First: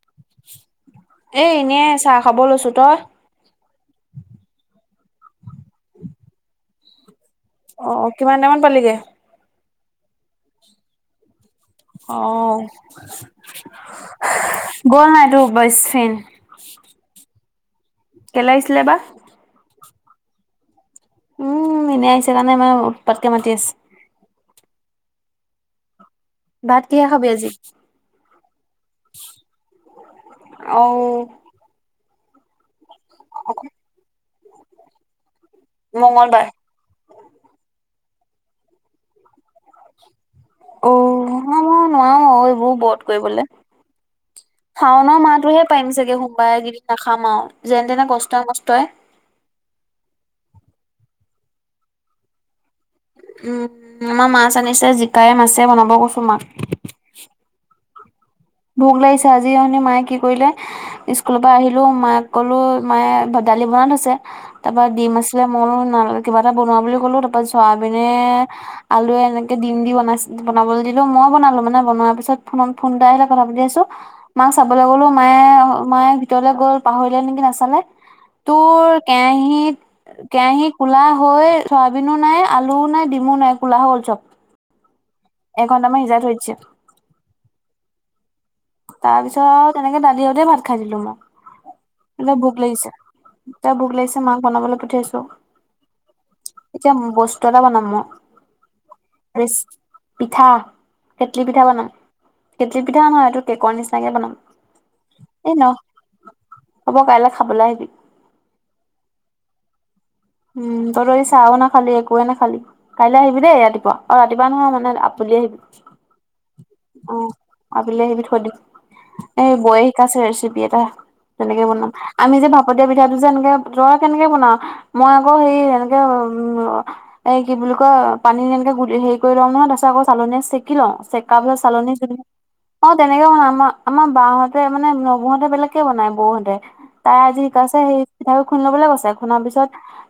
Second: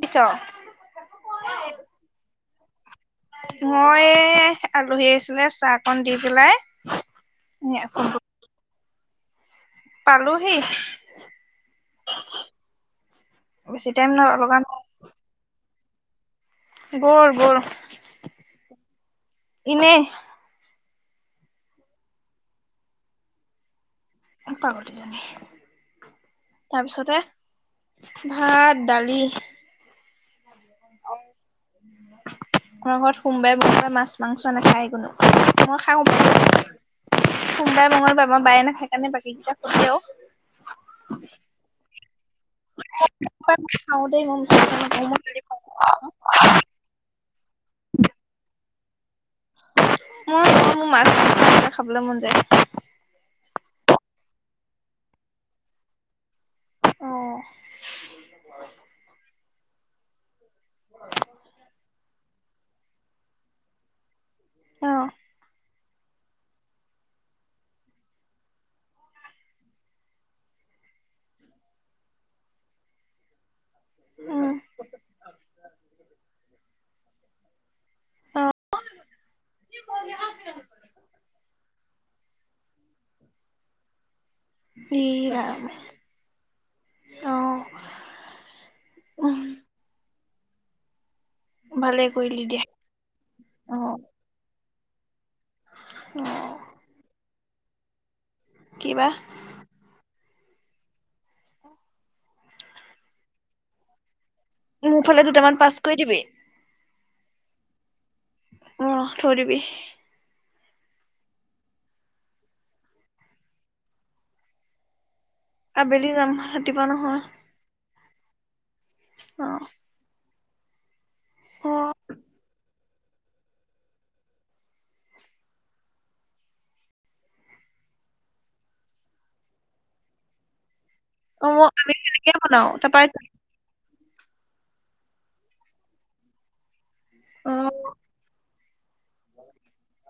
পিছ এ এনে চাহ খাব লৈছো তই মই আলহী আহিছিলে চাহকণ দি পেলাই অ কিমান টাইমত পালিগে পালোহি অ বেছি টাইম ন লগা গ'ল নাই তোৰ বয়েছফেন গল গল কেলে আহিছিলে বা ইনেই উম এনেই আহিছে কানে মানে উৎপাতকে মাতি আছে। [inaudible] ভাত কিহে তাৰপিছতে খাবি আজি ভাত দালি, অও! আমাৰ ঘৰত সোমবাই সোমবাই মাছ মাংস নাখায় কোনো, মই খাওঁ মংগলবাৰ সোমবাৰে মঙলবাৰে মই বায়ে নাখায় কাৰণে বাকী কেইটা সবেও অ হ মই নোৱাৰো আৰু এইবোৰ ব্ৰত কৰিবলৈ, খাওঁ দেই মই মিছা কথা নকওঁ মই শাওনৰ দালি খাওঁ মাহটোহে পাৰিম চাগে সোমবাই যদি নাখামাও যেন তেনে কষ্টই মষ্ট তই, মই মোৰ মাছ খাবলৈ মন যায়। উম আমাৰ মাছ আনিছে জিকাই মাছে বনাব কৈছো মাক, অ' ভোক লাগিছে আজি এনি মায়ে কি কৰিলে স্কুলৰ পৰা আহিলো মাক কলো মায়ে ভাত দালি বন থৈছে তাৰ পৰা অ দিম আছিলে মইও, কিবা এটা বনোৱা বুলি ক'লো তাৰপা চোৱাবিনে আলুয়ে এনেকে দিম দি বনাই বনাবলৈ দি, মই বনালো মানে বনোৱাৰ পিছত ফোনত ফোন এটা আহিলে, কথা পাতি আছো মাক উম চাবলৈ গলো মায়ে মায়ে ভিতৰলে গ'ল পাহৰিলে নেকি নাচালে অ তোৰ কেৰাহিত কেৰাহী কলা হৈ, বিনো নাই আলুও নাই ডিমো নাই ক'লা হ'ল চব চয়া। ই ৰাম এঘণ্টা মান সিজাই থৈ দিছে। অ তাৰ পিছত তেনেকে দালি হ গোটেই ভাত খাই দিলো মই ভালে এয়া কৰিলি ভোক দিয়া লাগিছে অ ভোক লাগিছে মাক বনাবলৈ উঠাইছো অ এতিয়া বস্তু এটা বনাম মই, কিবা ৰিছ পিঠা কেটলি পিঠা বনাম কেটলি পিঠা নহয় এইটো কেকৰ নিচিনাকে বনাম। মোৰ ফালে দুটামান এই ন পাছ কৰি দিবি হ'ব কাইলৈ খাবলৈ আহিবি। অ থৈ দিবি। উম তই এই চাহও নাখালি একোৱে নাখালি কাইলৈ আহিবি দেই ৰাতিপুৱা অ ৰাতিপুৱা নহয় মানে, আবেলি আহিবি আবেলি যাম ৰাতিপুৱা নহয়। আবেলিলৈ আহিবি থৈ দিম অ এই বৌয়ে শিকাইছে ৰেচিপি এটা তেনেকে অ বনাম আমি যে ভাত, ত দিয়া পিঠাটো এনেকে জৰা কেনেকে বনা মই আকৌ হেৰি এনেকে উম এই কি বুলি কয় পানী ঘুটি এনেকে হেৰি কৰি লম নহয় তাৰপাছত, চালনীয়ে চেকি লওঁ চেকা অ পিছত মই চালনী আমি তেনেকে বনাও অ তাৰপৰা তেনেকে ম আমাৰ বাহহতে মানে নবৌহতে বেলেগকে বনাই বৌহতে তাই আজি অ শিকাইছে সেই পিঠাগুৰি খুন্দি লবলৈ গৈছে খুন্দাৰ পিছত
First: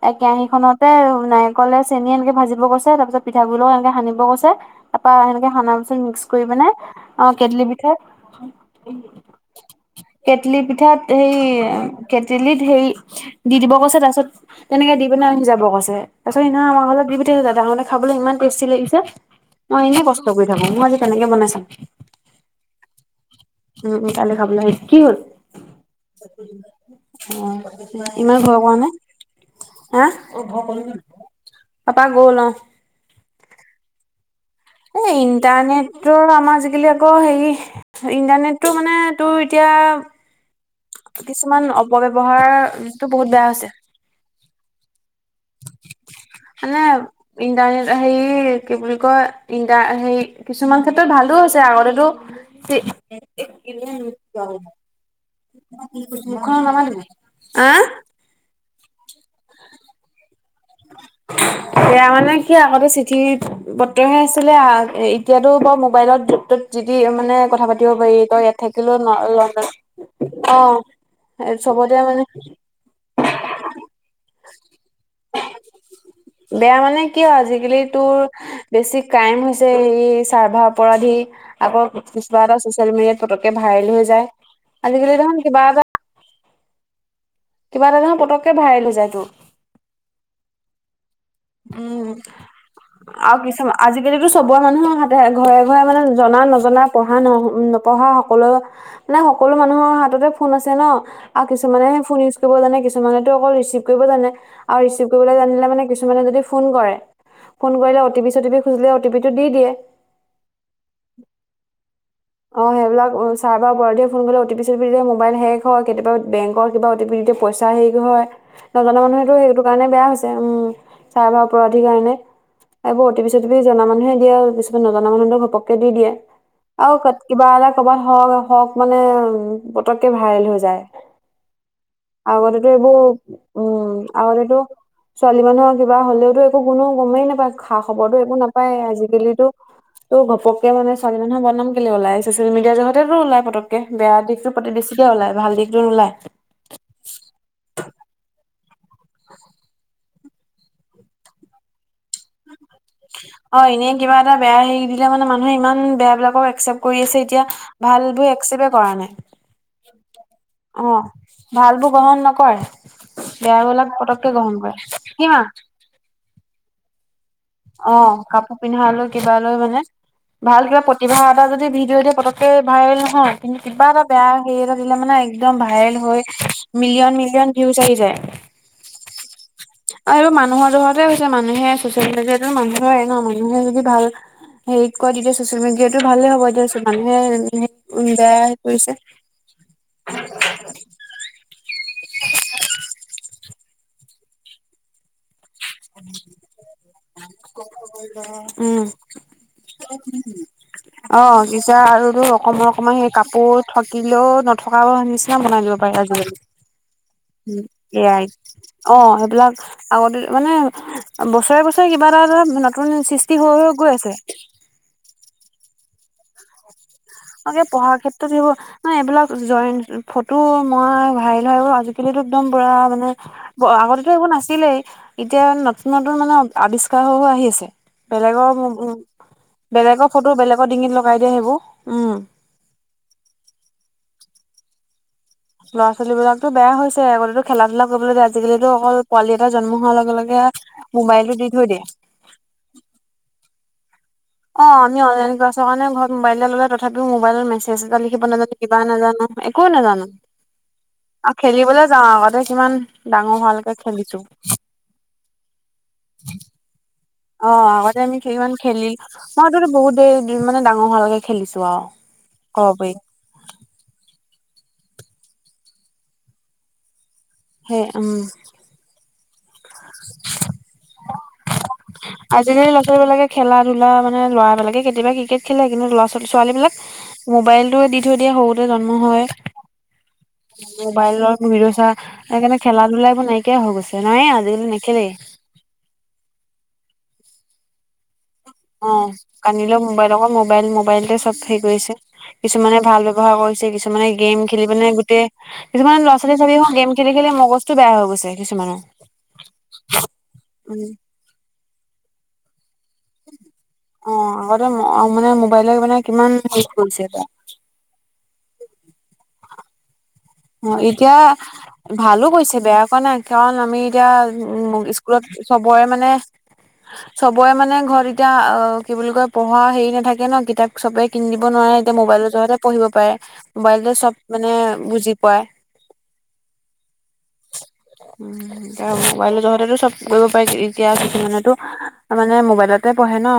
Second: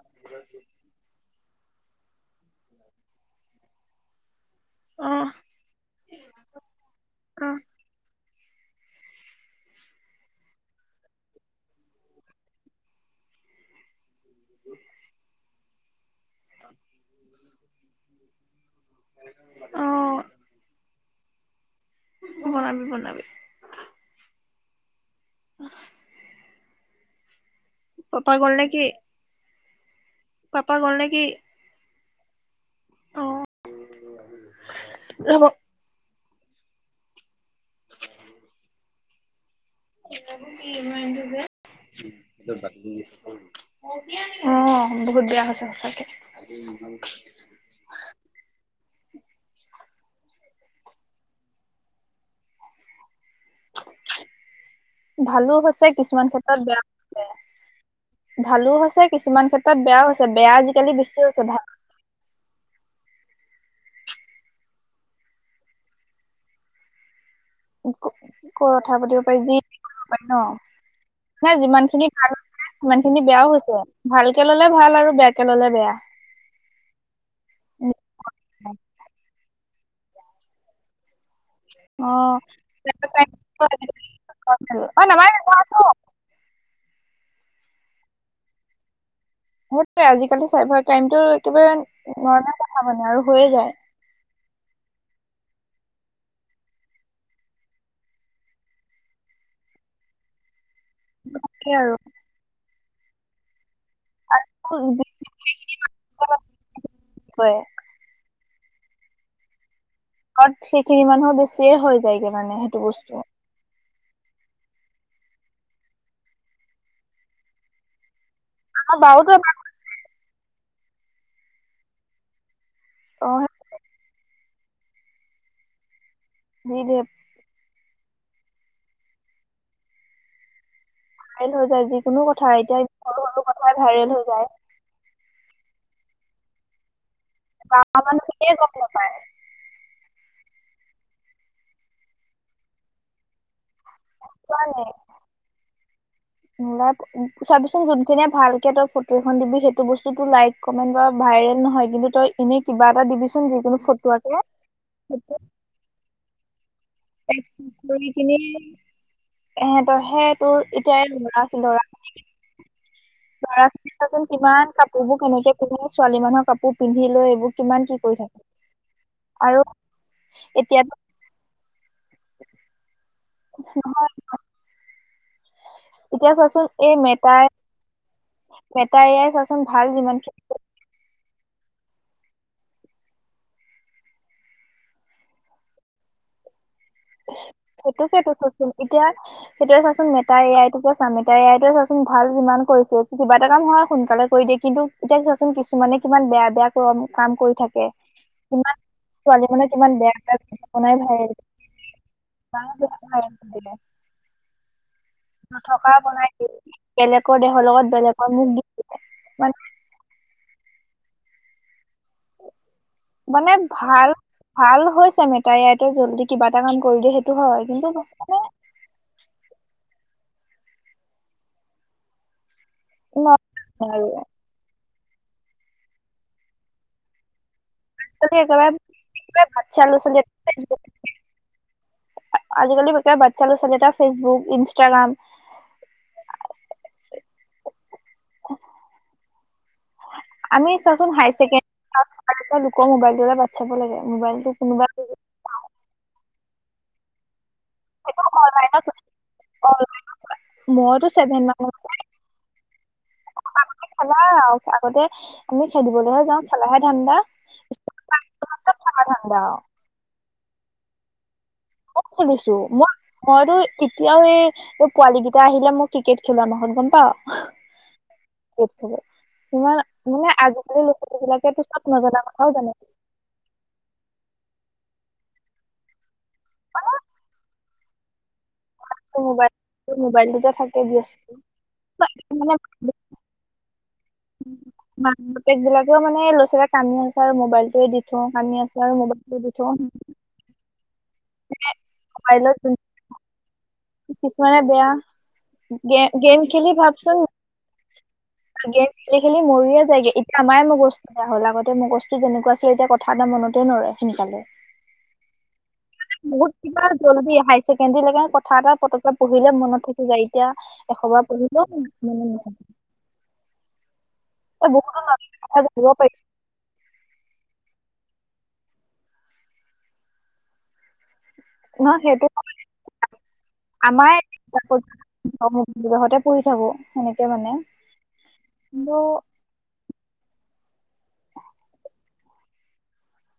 এ কেৰাহীখনতে, নাৰিকলে চেনি এনেকে ভাজিব কৈছে তাৰপিছত পিঠাগুড়িলৈ এনেকে সানিব কৈছে। অ তাৰপা সেনেকে খানা পিচত মিক্স কৰি পিনে অ কেটলি ভিতৰত, উ! কেটলি ভিতৰত সেই কেটলিত সেই দি দিব কৈছে তাৰপিছত, তেনেকে দি পিনে সিজাব কৈছে তাৰপিছত সিদিনা আমাৰ ঘৰত দি পঠাইছিল দাদা হাতত খাবলৈ ইমান টেষ্টি লাগ। এ মই অ এনেই কষ্ট কৰি থাকো মই আজি তেনেকে বনাই চাম। বনাবি বনাবি উম উম কালি খাবলৈ আহিম কি হ'ল? উ! অ ইমান গ'ল ঘৰ পোৱা নেকি নে, হ পাপা গ'ল নেকি পাপা গলম অ এ ৰ'ব অ ইণ্টাৰনেটৰ আমাৰ আজিকালি আকৌ হেৰি ইণ্টাৰনেটো মানে তটো, তিয়াও এই কিছুমান অপব্যয়ৱহাৰটো বহুত বেয়া হৈছে। অ বহুত বেয়া হৈছে সঁচাকে মানে ইণ্টাৰনেট হেৰি কি বুলি ই হে কিছুমান ক্ষেত্ৰত ভালো হৈছে আগতেতো [inaudible] ভালো হৈছে কিছুমান মুখখন ক্ষেত্ৰত নামাত বেয়া আহ ভালো কিছুমান ক্ষেত্ৰত বেয়া হৈছে আজিকালি বেছি ভাল এয়া মানে কি আগতে চিঠি বতৰহে আছিলে এতিয়াতো বাৰু মোবাইলতত যিদি মানে কথা পাতিব পাৰি তই ইয়াত থাকিলো কথা পাতিব লড অ নাই যিমান চবতে খিনি মানে ভাল হৈছে সিমান খিনি বেয়াও হৈছে ভালকে ললে ভাল আৰু বেয়া একে ললে বেয়া বেয়া মানে কিয় আজিকালি তোৰ বেছি ক্ৰাইম হৈছে যে এই চাৰ্ভা অপৰাধী আকৌ অ কিছু এটা ছচিয়েল মিডিয়াত পতককে ভাইৰেল হৈ যায় অ আজিকালি নামাৰে দেখোন কিবা নামাৰো। এটা কিবা এটা নৰ পতককে ভৰাই লৈ যায় তো সেইটো আজিকালি চাইবাৰ ক্ৰাইমতটো উম আৰু কিয় যায় আজিকালিটো চব বৰ মানুহৰ হাতে ঘৰে ঘৰে মানে জনা নজনা পঢ়া ন নপঢ়া সকলো সেই আৰু মানে সকলো [unintelligible] ম টি খুজিলে টি টো দি দিয়ে ঘত সেইখিনি মানুহো বেছিয়ে হৈয় অ সেইবিলাক চাৰ বা বৰধ ফোন গ'লে অটি চিয়া মোবাইল হেক হয় কেতিয়াবা বেংকৰ কিবা অটিতিয়া পইচা হেক হয় আমাৰ নজনা বাওতো মানুহেতো এবাৰ সেইটো কাৰণে বেয়া হৈছে উম চাহ বা অপৰাধীৰ কাৰণে এইব অ অতিছতপি জনা মানুহে দিয়ে আৰু কিছুমান নজনা মানুহো ঘপকে দি দিয়ে নি আৰু দে ক- কিবা এটা কৰবাত হওক হওক মানে উম পতককে ভাইৰেল হৈ যায় ভাইৰেল হৈ যায় যিকোনো কথা আগতো এতিয়া এইবোৰ সৰু সৰু কথাই উম ভাইৰেল হৈ যায় আগতো ছোৱালী মানুহৰ কিবা হ'লেওতো একো কোনো গমেই নাপায় খা গাঁৱৰ খবৰো একো মানুহখিনিয়ে নাপায় গম আজিকালিতো ত ঘকে মানে স্বীন হ বনাম কেলে ওলাই'চিয় মডিয়াৰ জগতে ওলাই পতকে বেয়া দিশতটো প্ৰতি বেছিকে ওলাই ভাল দিশতটো নোলায় নোলা চাবিচোন যোনখিনিয় ভালকে তই ফটো এখন দিবি সেইটো বস্তু টো লাইক কমেণ্ট বা ভাইৰেল নহয় কিন্তু তই এনে কিবা এটা দিবিচোন অ যিকোনো এনেই ফটো কিবা এটা বেয়া হেৰি দিলে মানে মানুহে ইমান বেয়া বিলাকক একচেপ্ট কৰি আছে এতিয়া এক কৰি ভালবোৰ কিনে একচেপে কৰা নাই এহঁতৰ স তোৰ অ এতিয় লৰা আছে ভালবোৰ গ্ৰহণ নকৰে লৰা বেয়াবিলাক বাচোন পতককে গ্ৰহণ কিমান কৰে কাপোৰ বোৰ কি মা কেনেকে পিন্ধে ছোৱালী মানুহৰ কাপোৰ পিন্ধি লৈ এইবোৰ কিমান অ কি কৰি থাকে কাপোৰ পিন্ধা লৈ কিবা লৈ আৰু মানে ভাল কিবা এতিয়া প্ৰতিভা এটা যদি তি পতককে ভাইল নহয় কিন্তু কিবা এটা বেয়া হেৰি এটা দিলে মানে একদম ভাইৰেল হৈ এতিয়া চাচোন এই মিলিয়ন মেটাই মিলিয়ন ভিউজ আহি যায় মেটাই চাচোন ভাল অ যিমান এইবোৰ মানুহৰ দৰতে হৈছে মানুহে চচিয়েল মিডিয় মানুহৰৰে ন মানুহে যদি ভাল হেৰিত কয় তেতিয়া চচিয়েল মিডিয়াতটো ভালে হ'ব এতিয়া মানুহে উম, সেইটোকেইটো বেয়া চচোন কৰিছে এতিয়া সেইটোয়ে চাচোন মেটাই আইটোকে চা মটাই আইটয়ে চাচোন [unintelligible] ভাল যিমান কৰিছে, কিবা এটা কাম হয় সোনকালে কৰি দিয়ে কিন্তু এতিয়া- কিছুমানে কিমান বেয়া বেয়া কাম কৰি থাকে। কিমান উম- ছোৱালী মানে কিমান বেয়া বেয়া ভিডিঅ' বনাই ভাইৰেল অ- পা- আৰু ইমান ৰকম-ৰকম বেয়া সেই ভাইৰেল কাপোৰ কৰিলে থাকিলেও নথকা নিচিনা বনাই দিব নথকা পাৰি বনাই আজিকালি। দিয়ে, বেলেগৰ দেহৰ লগত এ-আই বেলেগৰ মুখ দি দিলে অ- সেইবিলাক মানে আগতে মানে- বছৰে বছৰে কিবা এটা এটা নতুন সৃষ্টি মানে হৈ হৈ গৈ আছে। তাই ইয়াতে জল্দি কিবা এটা কাম কৰি দিয়ে সেইটো হয় আৰু কিন্তু পঢ়াৰ ক্ষেত্ৰত মানে সেইবোৰ নহয়। এইবিলাক জয়, ফটো মৰাই ভাইৰেল হয়। আজিকালিতো একদম পুৰা মানে ন আৰু আগতেতো একো নাছিলেই। এতিয়া নতুন-নতুন মানে আৱিষ্কাৰো আহি আছে। আজিকালি একেবাৰে একেবাৰে বাচ্ছা ল'ৰা বেলেগৰ ফটো ছোৱালী বেলেগৰ ডিঙিত লগাই দিয়ে সেইবোৰ। উম আজিকালি বাচ্ছা লৰা-ছোৱালী এটাৰ ফেচবুক, ইনষ্টাগ্ৰাম, ল'ৰা ছোৱালী বিলাকতো বেয়া হৈছে, আগতেটো খেলা- ধূলা, আজিকালিতো অকল পোৱালি এটা জন্ম হোৱাৰ লগে-লগে মোবাইলটো দি থৈ দিয়ে। আকৌ লোকৰ মোবাইল টোলে বাট চাব লাগে। মোবাইল অ' আমি অনলাইন ক্লছৰ কাৰণে ঘৰত মোবাইলে ললে তথাপিও মোবাইল, মেছেজ এটা সেইটো লিখিব নাজানো, কিবা অনলাইনত নাজানো, একো নাজানো। মইতো আৰু ছেভেন মান খেলিবলৈ যাও আগতে কিমান ডাঙৰ হোৱা লৈকে। খেলাই আৰু আগতে আমি খেলিবলৈ হে যাওঁ খেলাহে ধান্দা। অ', আগতে আমি কিমান খেলিলো। খেলা ধান্দা মইতো আৰু বহুত দিন মানে ডাঙৰ হোৱালৈকে, খেলিছো আৰু মই খেলিছো ক'ব পাৰি মই-মইতো এতিয়াও এই তোৰ পোৱালী কেইটা আহিলে মই ক্ৰিকেট খেলোৱা মানুহ গম পাৱ? সেই উম, তোমাৰ মানে আজিকালি ল' ছোৱালী বিলাকে আজিকালি ল'ৰা-ছোৱালী বিলাকে খেলা- ধূলা মানে ল'ৰাবিলাকে কেতিয়া কেতিয়াবা ক্ৰিকেট খেলে। কিন্তু লৰা-ছোৱালী বিলাক মোবাইলটোৱে দি থৈ দিয়ে সৰুতে। জন্ম হয়ে মোবাইল মোবাইলটোতে থাকে ব্যস্ত মোবাইলৰ ভিডিঅ চাই সেইকাৰণে মানে খেলা-ধূলা এইবোৰ নাইকিয়া হৈ গৈছে। নাই আজিকালি নেখেলেই। আমিও বাৰু মোবাইলটোৱে দি থওঁ কান্দি আছে আৰু অ' মোবাইলটোৱে দি থওঁ কান্দিলে মোবাইল অকন মোবাইল- মোবাইল চব হেৰি কৰিছে। মোবাইলত কিছুমানে যোন- ভাল ব্যৱহাৰ কৰিছে। মানে গেম কিছুমানে খেলি মানে বেয়া গোটেই, কিছুমান গে ল'ৰা-ছোৱালী গেম চাবি চোন খেলি গেম ভাবচোন খেলি-খেলি মগজটো বেয়া হৈ গৈছে কিছুমানৰ গেম খেলি-খেলি মৰিয়ে যায়গৈ। এতিয়া আমাৰেই উম মগজটো বেয়া হ'ল। আগতে মগজটো যেনেকুৱা আছিল সেই এতিয়া কথা এটা মনতেই নৰয় অ সোনকালে। আগতে মানে মোবাইলৰ মানে কিমান বহুত হেৰি কিবা কৰিছে এতিয়া। জলদি হাই-ছেকেণ্ডৰী লৈকে কথা এটা পতককে পঢ়িলে মনত থাকি যায় এতিয়া অ' এতিয়া এশবাৰ পঢ়িলেও মনত ভালো গৈছে নাথাকে বেয়া কৰাৱা নাই। কাৰণ আমি এতিয়া এ বহুতো স্কুলত নজনা কথা চবৰে জানিব মানে- পাৰিছো চবৰে মানে ঘৰত তেতিয়া অ' কিবুলি কয়, পঢ়া হেৰি নাথাকে ন? কিতাপ চবেই কিন দিব নোৱাৰে এতিয়া নহয় সেইটো মোবাইলৰ জহতে পঢ়িব পাৰে। মোবাইলতে চব মানে বুজি পায় বিদেশতে পঢ়ি থাকো সেনেকে মানে, কিন্তু মবাইলৰ যহতেতো চব কৰিব পাৰি এতিয়া কিছুমানেটো মানে মোবাইলতে পঢ়ে ন?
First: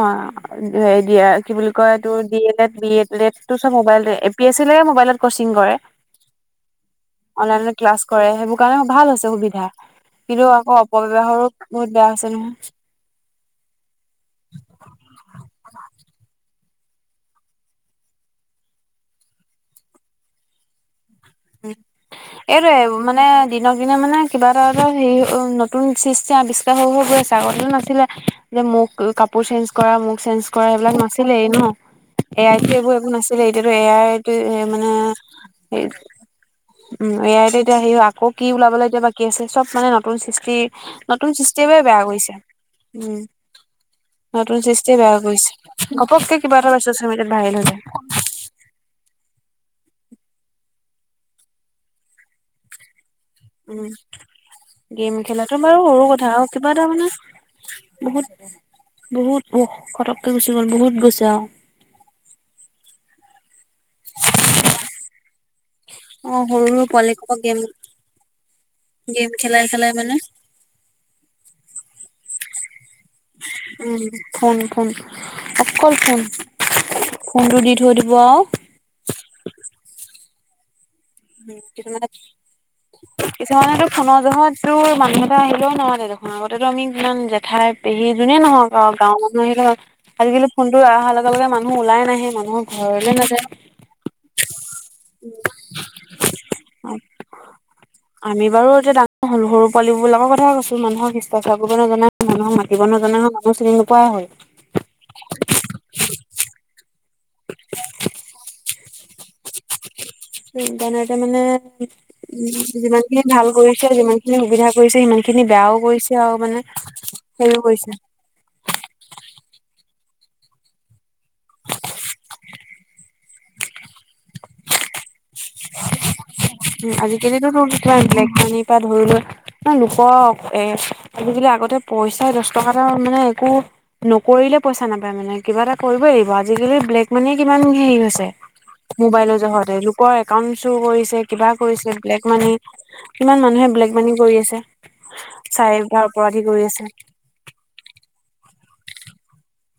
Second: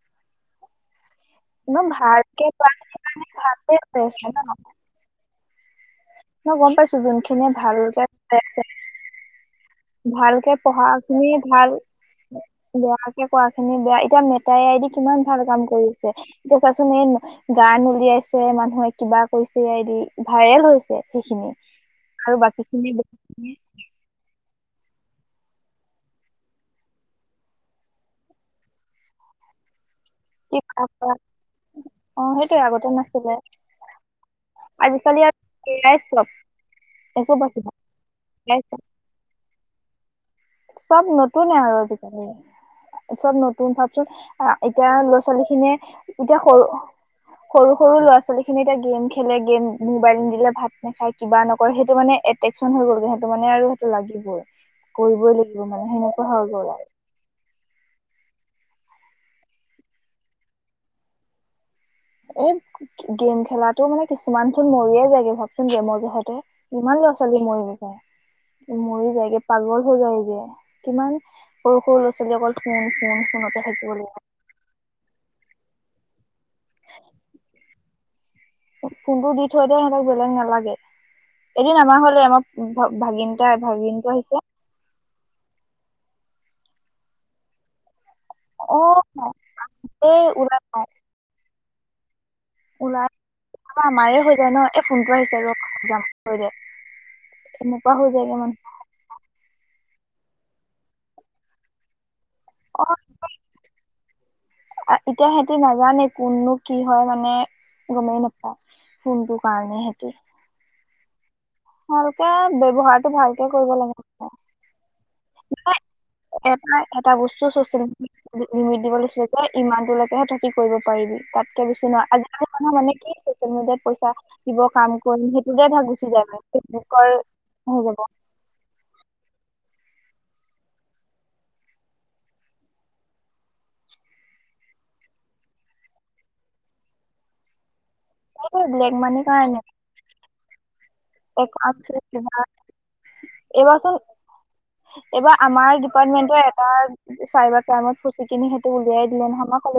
কি বুলি ন কয়, তোৰ ভালকে ডিএল পাই এড সেইকাৰণে বিল এড ত ভালকে চব হৈ মোবাইলতে। আছে এ ন পি এচি লৈকে মোবাইলত ক'চিং কৰে। মই গম পাইছো যোনখিনিয়ে অনলাইনত ভালকে ক্লাছ কৰে হৈ সেইবোৰ আছে কাৰণে ভাল হৈছে। সুবিধা কিন্তু ভালকে আকৌ পঢ়া শুনি অপব্যৱহাৰো ভাল বহুত বেয়া হৈছে নহয় বেয়াকে কোৱা খিনি বেয়া। এতিয়া মেটাই আদি কিমান ভাল কাম কৰিছে। এতিয়া চাচোন এই গান উলিয়াইছে, মানুহে কিবা কৰিছে, ভাইৰেল হৈছে। সেইখিনি আৰু বাকী এইটোৱেই খিনি মানে কিবা দিনক দিনে মানে কিবা এটা, অপ হেৰি নতুন শিষ্টি আৱিষ্কাৰ হৈ-হৈ গৈ আছে আগতেো নাছিলে যে মোক কাপোৰ চেঞ্জ কৰা মোক চেঞ্জ কৰা এইবিলাক নাছিলেই ন অ এ আই সেইটোয়ে টি আগতে এইবোৰ একো নাছিলে এতিয়াতো এ আই মানে। এ আই সব। উম, এ এই এতিয়া-এতিয়া সে আকৌ কি এ আই ওলাবলৈ এতিয়া বাকি আছে চব মানে নতুন, চব নতুন নতুনে আৰু চিষ্টেমে বেয়া আজিকালি কৰিছে। উম, চব নতুন ভাবচোন আহ নতুন এতিয়া সৃতিয়ে বেয়া ল'ৰা ছোৱালী কৰিছে খিনিয়ে গপক্কে এতিয়া কিবা সৰু এটা মেছেজ কৰিম এতিয়া ভাইৰেল হৈ সৰু যাম। সৰু ল'ৰা-ছোৱালী খিনি এতি গেম খেলে গেম, মোবাইল নিদিলে ভাত নাখায় কিবা নকৰে সেইটো মানে এট্ৰকচন হৈ গলগে মানে আৰু সেইটো উম লাগিবই গেম কৰিব খেলাটো বাৰু সৰু কথা আৰু কিবা এটা মানে, বহুত বহুত ফতককে গুচি গ'ল বহুত গৈছে আও এই গেম খেলাটো মানে কিছুমান [unintelligible] মৰিয়ে যায়গে হঁত চোন গেমৰ যহতে অ সৰু সৰু কিমান পোৱালি সোপাক ল'ৰা-ছোৱালী গেম মৰি গৈছে। মৰি গেম যায়গে খেলাই পাগল খেলাই হৈ মানে যায়গে কিমান সৰু সৰু ল'ৰা-ছোৱালী অকল ফোন ফোন ফোন। উ ফোন ফোন অকল ফোন, ফোনটো দি [unintelligible] ফোনটো দি থৈ দে সিহঁতক বেলেগ নালাগে। উ এদিন আমাৰ কিছুমানে, ঘৰলে আমাৰ ভাগিন এটা কিছুমানে ভাগিনটো ফোনৰ আহিছে জহতটো মানুহ এটা আহিলেও নামাতে দেখোন আগতেটো আমি কিমান জেঠাই পেহী যোনেই নহওক অ আও গাঁৱৰ মানুহ আহিলে হ'ল এই আজিকালি ওলাই ফোনটে যাওঁ অহাৰ লগে লগে মানুহ ওলাই নাহে মানুহৰ ঘৰলে নাযায় ওলাই আমাৰ হৈ যায় ন এই ফোনটো আহিছে পাছত যাম। থৈ দে অ এনেকুৱা হৈ যায়গে আমি মানে বাৰু এতিয়া ডাঙৰ হ'লো সৰু পোৱালি লগ কথা কৈছো মানুহক শিষ্টাচাৰ কৰিব নজনা মানুহক অ মাতিব নাজনা মানুহ চিনি নোপাৱা হ'ল। এতিয়া সেতি নাজানে কোননো কি হয় মানে গমেই নাপায়, ফোনটো কাৰণে সেতে ইণ্টাৰনেটে মানে ভালকে উ যিমান ব্যবহাৰটো খিনি ভাল ভালকে কৰিব কৰিছে যিমান লাগে। খিনি সুবিধা কৰিছে সিমান খিনি বেয়াও কৰিছে আৰু মানে এটা এটা বস্তু হেৰিও চচিয়েল কৰিছে মেডিয়াত দি দিব লৈছিলে যে ইমানটো থাকি কৰিব পাৰিবি তাতকে বেছি নোৱাৰে [unintelligible] মানে কি মিডিয়াত পইচা দিব ক কৰিম সেইটোতে ভাগ গুচি যায় মানে ফেচবুকৰ আজিকালিতো তো হৈ যাব কিমান ব্লেক মানি পা ধৰি লৈ ন লোকক এ আজিকালি আগতে পইচা দশ টকা এটা মানে একো নকৰিলেও পইচা নাপায় মানে কিবা এটা কৰিবই লাগিব আজিকালি ব্লেক মানিয়ে কিমান হেৰি হৈছে সেইটোৱে ব্লেক মানি মোবাইলৰ কাৰণে যহতে লোকৰ একাউণ্ট চুৰ কৰিছে কিবা একাউণ্ট কৰিছে ব্লেক মানি কিমান মানুহে এইবাৰচোন ব্লেক মানি কৰি আছে। এইবাৰ আমাৰ চাইবাৰ অপৰাধী ডিপাৰ্টমেন্টৰ কৰি এটা আছে চাইবাৰ ক্ৰাইমত ফচি কিনি সেইটো উলিয়াই দিলে নহয় আমাৰ কলেজ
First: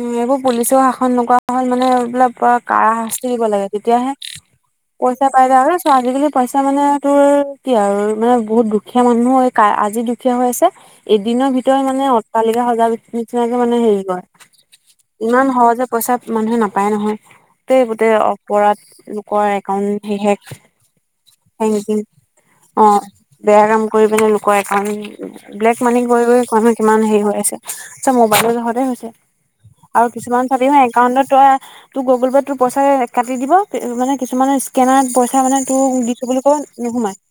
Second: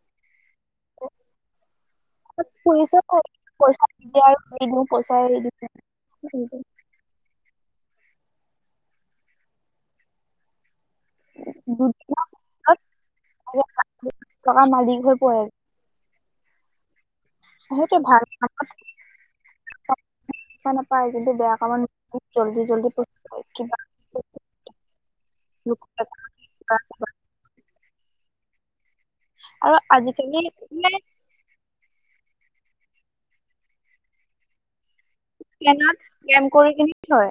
উম এইবোৰ পুলিচও শাসন নকৰা হ'ল মানে বিলাক পৰা কাৰা ফুৰিছো শাস্তি দিব লাগে পইচা তেতিয়াহে নিদিয়ে আৰু দি দিওঁ পইচা এৰি পাই য দিওঁ আৰু চ আজিকালি পইচা মানে তোৰ কি আৰু। মানে বহুত দুখীয়া মানুহো, আজি দুখীয়া হৈ আছে এদিনৰ ভিতৰত মানে দুদিনৰ অট্টালিকা সজাব নিচিনাকে মানে হেৰি পিছত কৰে। টকা মালিক হৈ পৰে ইমান সহজে পইচা মানুহে নাপায় নহয়। গোটেই সেইটো গোটেই ভাল কামত অপৰাধ, লোকৰ একাউণ্ট হেক, পইচা নাপায় কিন্তু বেয়া হেংকিং কামত জল্দি অ জল্দি পইচা পায় বেয়া কাম কিবা কৰি পিনে লোকৰ একাউন্ট ব্লেক মানি কৈ কৈ মানুহ কিমান হেই হৈ আছে। ম'বাইলৰ জহতে হৈছে আৰু আজিকালি কিছুমান চাবিহা মানে একাউন্টত তই তোৰ গুগল পে' টো পইচাৰে কাটি দিব মানে কিছুমানৰ স্কেনাৰ পইচা মানে স্কেনাৰত তোৰ দিছো স্কেন বুলি কয় কৰি কিনি নোসোমাই। থয়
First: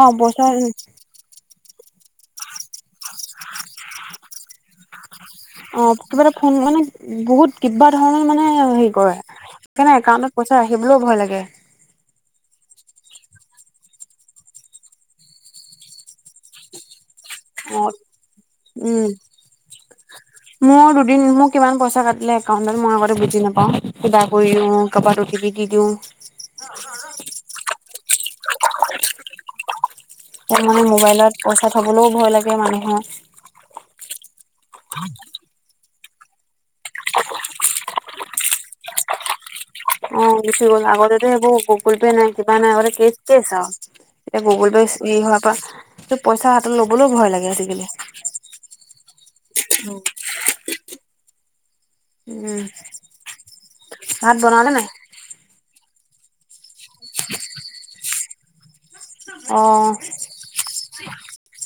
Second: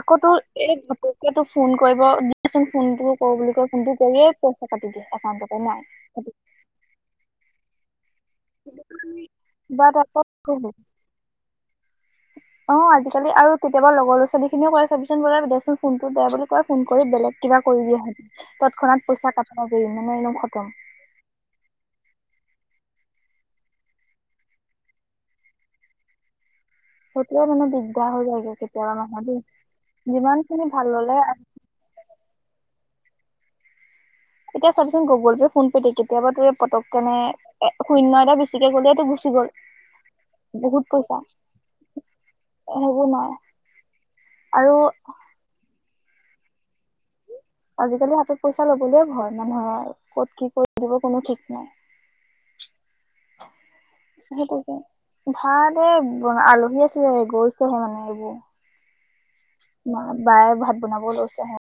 অ আকৌ তোৰ পইচা এই ঘপকেটো ফোন কৰিব দিয়াচোন ফোনটো কৰো বুলি কয় ফোনটো কৰিয়ে পইচা কাটি দিয়ে, একাউণ্টৰ পৰা নাই বাট [unintelligible] হেই কৰে বাট সেইকাৰণে আকৌ একাউণ্টত পইচা ৰাখিবলৈও ভয় লাগে। অঁ আজিকালি আৰু কেতিয়াবা লগৰ লৰা-ছোৱালীখিনিও কয় চাবিচোন বোলে দেচোন ফোনটো, দে বুলি কৈ ফোন কৰি বেলেগ কিবা অ কৰি দিয়া হম উম তৎক্ষণাত পইচা কাট খায় যায় মানে একদম খতম একাউন্টত মই আগতে বুজি নাপাওঁ কিবা কৰি দিওঁ, কাবাক ঔটিপি দি দিওঁ। সেইটোৱে মানে দিগদা হৈ যায়গে কেতিয়াবা মাহত দেই যিমান তাৰ খিনি মানে ভাল ল'লে মোবাইলত পইচা থবলৈও ভয় লাগে মানুহৰ এতিয়া চোন গুগল পে ফোন কেতিয়াবাতো এই পতক কেনে এ, শূন্য এটা বেছিকে গ'লেটো গুচি গ'ল। অ', গুচি বহুত গ'ল পইচা আগতেতো এইবোৰ গুগল পে' নাই, কিবা নাই, আগতে সেইবোৰ নাই কেছ আৰু। এতিয়া গুগল আৰু পে হেয়ি হোৱাৰ পৰা পইচা হাতত ল'বলেয়ো ভয় লা আজিকালি হাতত পইচা ল'বলেই ভয় মানুহৰ ক'ত, কি, কৰি দিব কোনো ঠিক নাই। উম ভাত বনালে সেইটোকে নাই ভাত এই আলহী আছিলে গৈছেহে মানে এইবোৰ। ম, অ বায়ে ভাত বনাব লৈছেহে।